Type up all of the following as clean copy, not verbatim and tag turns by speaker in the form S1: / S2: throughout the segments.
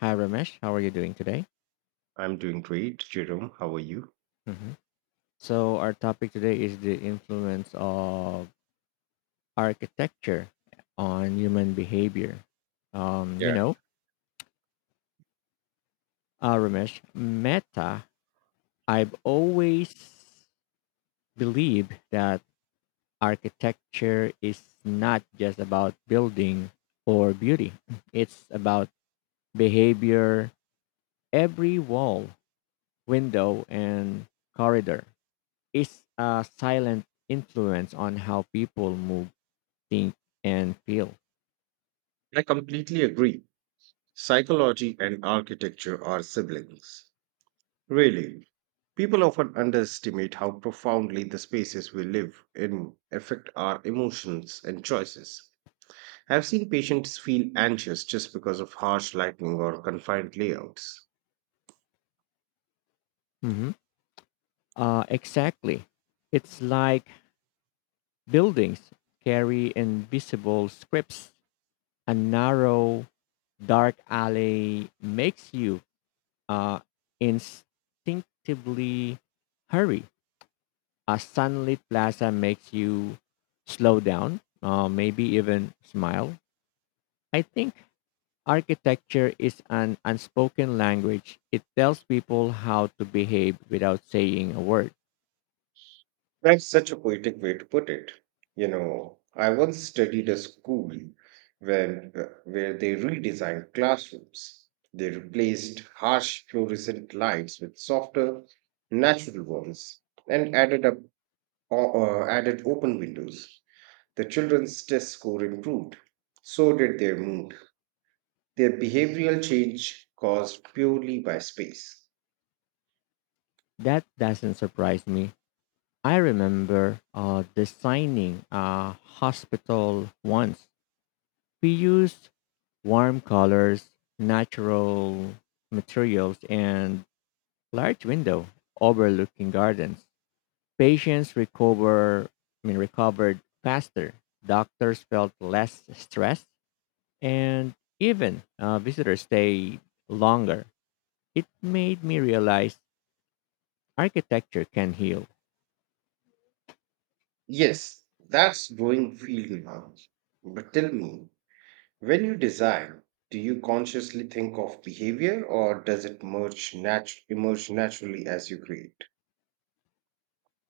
S1: Hi, Ramesh. How are you doing today?
S2: I'm doing great, Jerome. How are you?
S1: hmm So, our topic today is the influence of architecture on human behavior. Um, you
S2: Yeah,
S1: know, Ramesh, meta, I've always believed that architecture is not just about building or beauty, it's about behavior. Every wall, window, and corridor is a silent influence on how people move, think, and feel.
S2: I completely agree. Psychology and architecture are siblings. Really, people often underestimate how profoundly the spaces we live in affect our emotions and choices. I've seen patients feel anxious just because of harsh lighting or confined layouts.
S1: hmm exactly. It's like buildings carry invisible scripts. A narrow, dark alley makes you uh, instinctively hurry. A sunlit plaza makes you slow down, maybe even smile. I think architecture is an unspoken language. It tells people how to behave without saying a word.
S2: That's such a poetic way to put it. You know, I once studied a school when, where they redesigned classrooms. They replaced harsh fluorescent lights with softer, natural ones and added up added open windows. The children's test score improved. So did their mood. Their behavioral change caused purely by space.
S1: That doesn't surprise me. I remember designing a hospital once. We used warm colors, natural materials, and large window overlooking gardens. Patients recovered faster. Doctors felt less stressed, and even visitors stayed longer. It made me realize architecture can heal.
S2: Yes, that's growing field now. But tell me, when you design, do you consciously think of behavior or does it emerge naturally as you create?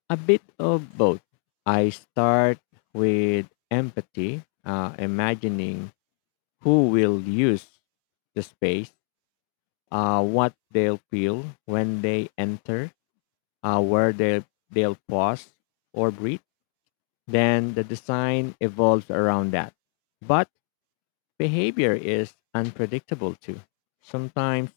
S1: A bit of both. I start with empathy, imagining who will use the space, what they'll feel when they enter, where they'll pause or breathe. Then the design evolves around that. But behavior is unpredictable too. Sometimes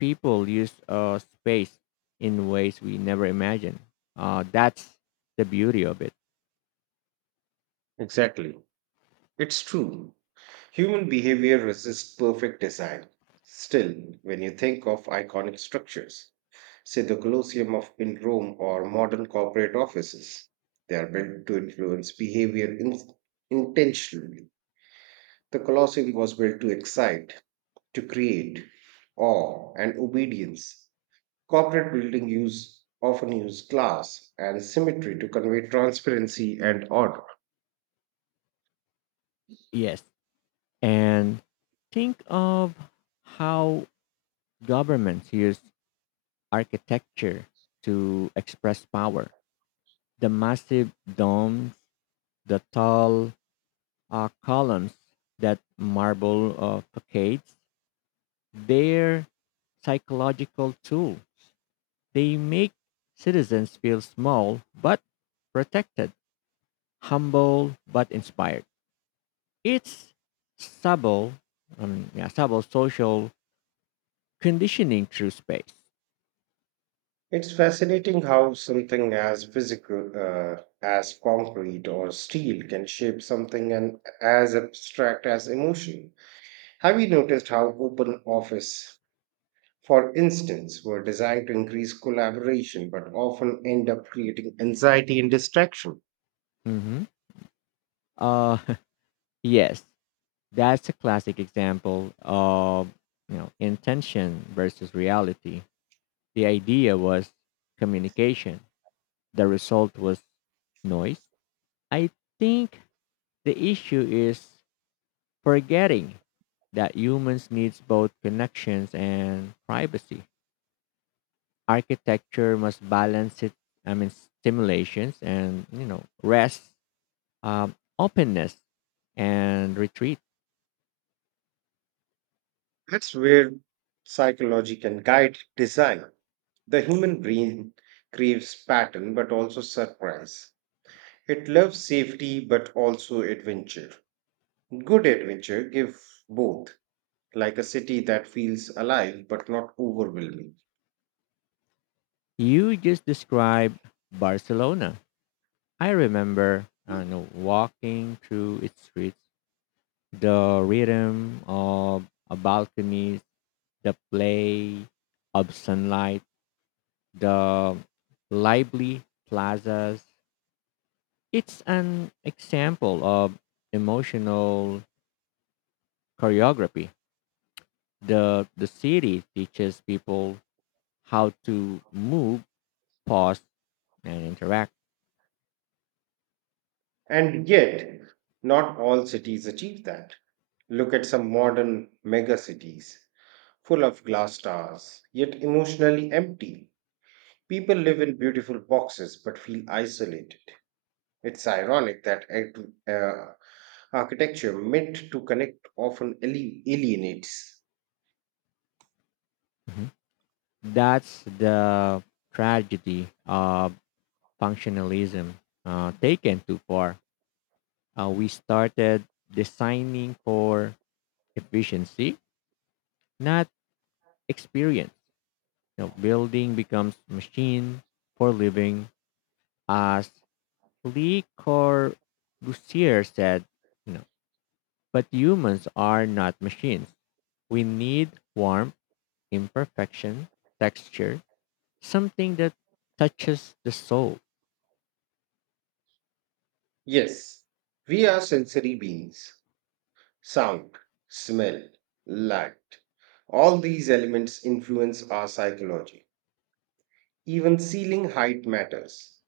S1: people use a space in ways we never imagined. That's the beauty of it.
S2: Exactly. It's true. Human behavior resists perfect design. Still, when you think of iconic structures, say the in Rome or modern corporate offices, they are built to influence behavior in, intentionally. The Colosseum was built to excite, to create awe and obedience. Corporate building use often use glass and symmetry to convey transparency and order.
S1: Yes. And think of how governments use architecture to express power. The massive domes, the tall columns, that marble facades, their psychological tool. They make citizens feel small but protected, humble but inspired. It's subtle, yeah, subtle, social conditioning through space.
S2: It's fascinating how something as physical as concrete or steel can shape something and as abstract as emotion. Have you noticed how open office, for instance, were designed to increase collaboration but often end up creating anxiety and distraction?
S1: Mm-hmm. Uh, yes, that's a classic example of intention versus reality. The idea was communication. The result was noise. I think the issue is forgetting that humans needs both connections and privacy. Architecture must balance it. I mean, stimulations and rest, openness, and retreat.
S2: That's where psychology can guide design. The human brain craves pattern but also surprise. It loves safety but also adventure. Good adventure gives both, like a city that feels alive but not overwhelming.
S1: You just described Barcelona. I remember, I know, walking through its streets, the rhythm of a balcony, the play of sunlight, the lively plazas. It's an example of emotional choreography. The city teaches people how to move, pause, and interact.
S2: And yet, not all cities achieve that. Look at some modern mega cities, full of glass towers, yet emotionally empty. People live in beautiful boxes but feel isolated. It's ironic that uh, architecture meant to connect often alienates.
S1: Mhm. That's the tragedy of functionalism taken too far. We started designing for efficiency, not experience. You know, building becomes machine for living. As Le Corbusier said, you know, but humans are not machines. We need warmth, imperfection, texture, something that touches the soul.
S2: Yes, we are sensory beings. Sound, smell, light. All these elements influence our psychology. Even ceiling height matters.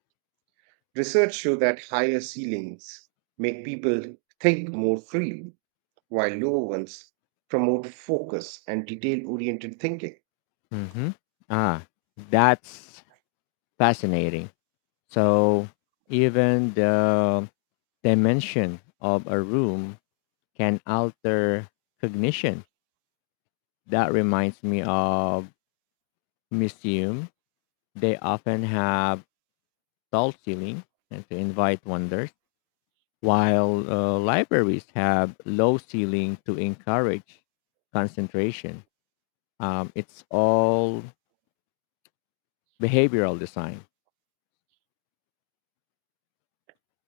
S2: Research shows that higher ceilings make people think more freely, while lower ones promote focus and detail oriented thinking.
S1: hmm Ah, that's fascinating. So even the dimension of a room can alter cognition. That reminds me of museum. They often have tall ceiling and to invite wonders, while libraries have low ceiling to encourage concentration. It's all behavioral design.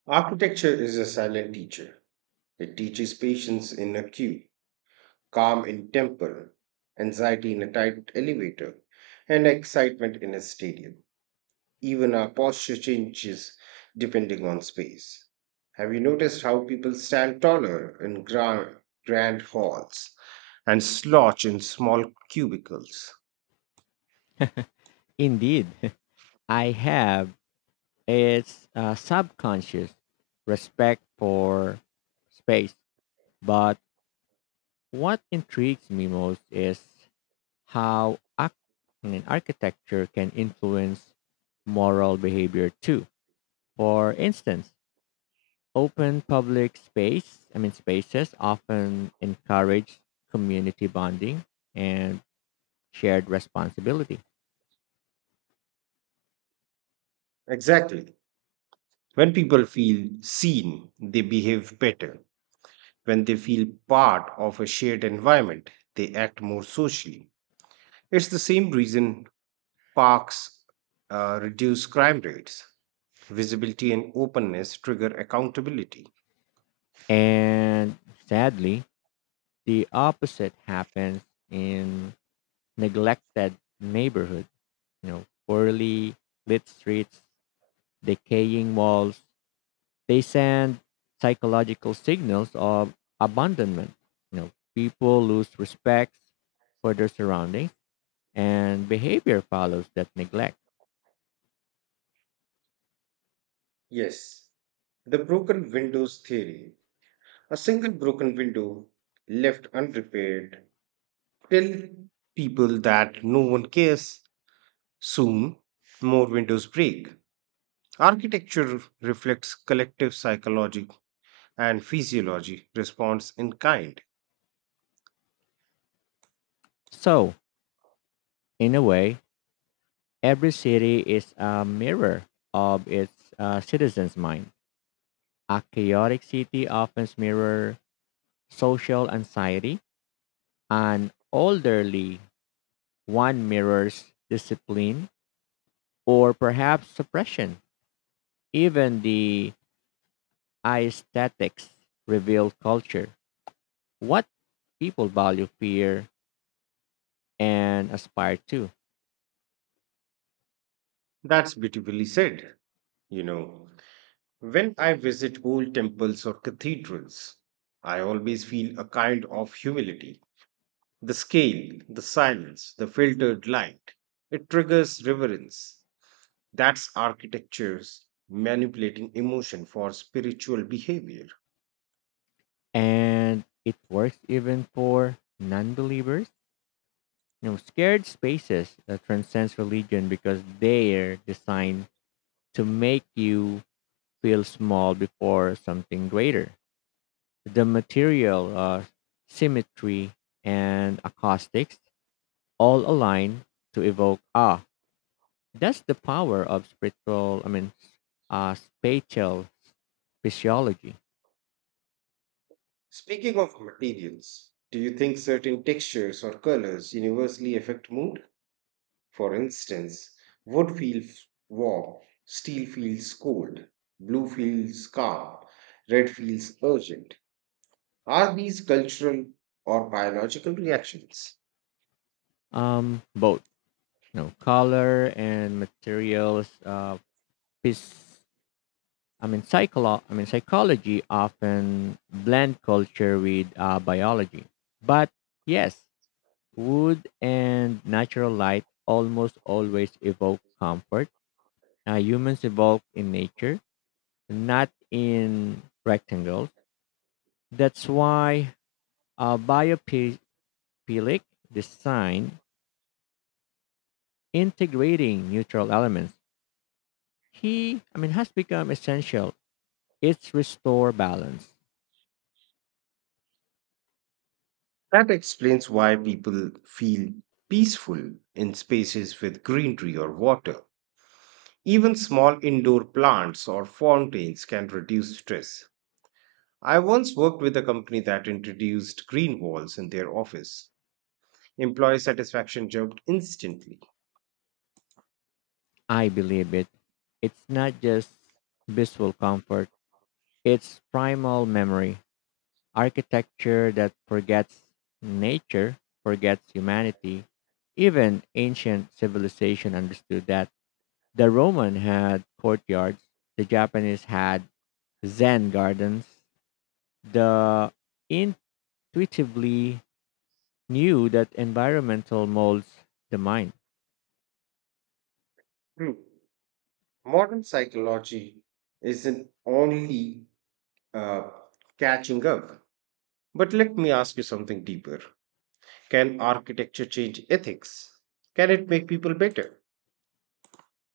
S2: Architecture is a silent teacher. It teaches patience in a queue, calm in temple, anxiety in a tight elevator, and excitement in a stadium. Even our posture changes depending on space. Have you noticed how people stand taller in grand halls and slouch in small cubicles?
S1: Indeed, I have its subconscious respect for space. But what intrigues me most is how architecture can influence moral behavior too. For instance, open public spaces often encourage community bonding and shared responsibility.
S2: Exactly. When people feel seen, they behave better. When they feel part of a shared environment, they act more socially. It's the same reason parks reduce crime rates. Visibility and openness trigger accountability.
S1: And sadly, the opposite happens in neglected neighborhood, you know, poorly lit streets, decaying walls. They send psychological signals of abandonment. You know, people lose respect for their surroundings and behavior follows that neglect.
S2: Yes, the broken windows theory. A single broken window left unrepaired till people that no one cares, soon more windows break. Architecture reflects collective psychology and physiology response in kind.
S1: So, in a way, every city is a mirror of its citizens' mind. A chaotic city often mirrors social anxiety. An orderly one mirrors discipline or perhaps suppression. Even the aesthetics reveal culture, what people value, fear, and aspire to.
S2: That's beautifully said. You know, when I visit old temples or cathedrals, I always feel a kind of humility. The scale, the silence, the filtered light, it triggers reverence. That's architecture's manipulating emotion for spiritual behavior.
S1: And it works even for non believers, you know, scared spaces that transcends religion because they're designed to make you feel small before something greater. The material symmetry and acoustics all align to evoke awe. That's the power of spatial physiology.
S2: Speaking of materials, do you think certain textures or colors universally affect mood? For instance, wood feels warm, steel feels cold, blue feels calm, red feels urgent. Are these cultural or biological reactions?
S1: Both, you know, color and materials, phys- psychology often blend culture with biology. But yes, wood and natural light almost always evoke comfort. Humans evolve in nature, not in rectangles. That's why biophilic design, integrating neutral elements, he I mean has become essential. It's restore balance.
S2: That explains why people feel peaceful in spaces with greenery or water. Even small indoor plants or fountains can reduce stress. I once worked with a company that introduced green walls in their office. Employee satisfaction jumped instantly.
S1: I believe it. It's not just visual comfort, it's primal memory. Architecture that forgets nature, forgets humanity. Even ancient civilization understood that. The Roman had courtyards, the Japanese had Zen gardens. The intuitively knew that environmental molds the mind.
S2: True. Modern psychology isn't only uh, catching up. But let me ask you something deeper. Can architecture change ethics? Can it make people better?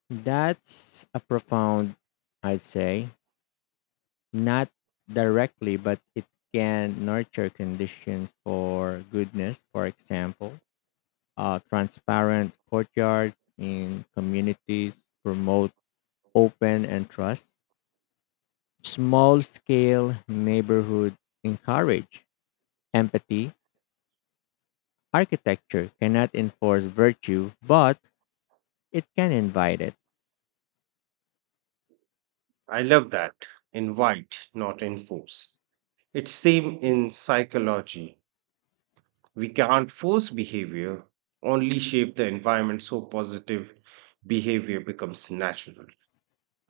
S1: That's a profound, I'd say, not directly, but it can nurture conditions for goodness. For example, transparent courtyards in communities promote open and trust. Small scale neighborhood encourage empathy. Architecture cannot enforce virtue, but it can invite it.
S2: I love that. Invite, not enforce. It's same in psychology. We can't force behavior, only shape the environment so positive behavior becomes natural.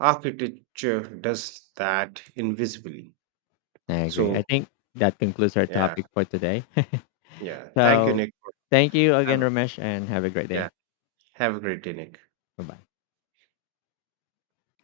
S2: Architecture does that invisibly.
S1: I agree. I
S2: So,
S1: think that concludes our
S2: yeah,
S1: topic for today.
S2: yeah. Thank you,
S1: So
S2: Nick, for
S1: thank you again,
S2: having-
S1: Ramesh, and have a great day.
S2: yeah, have a great day, Nick.
S1: Bye bye.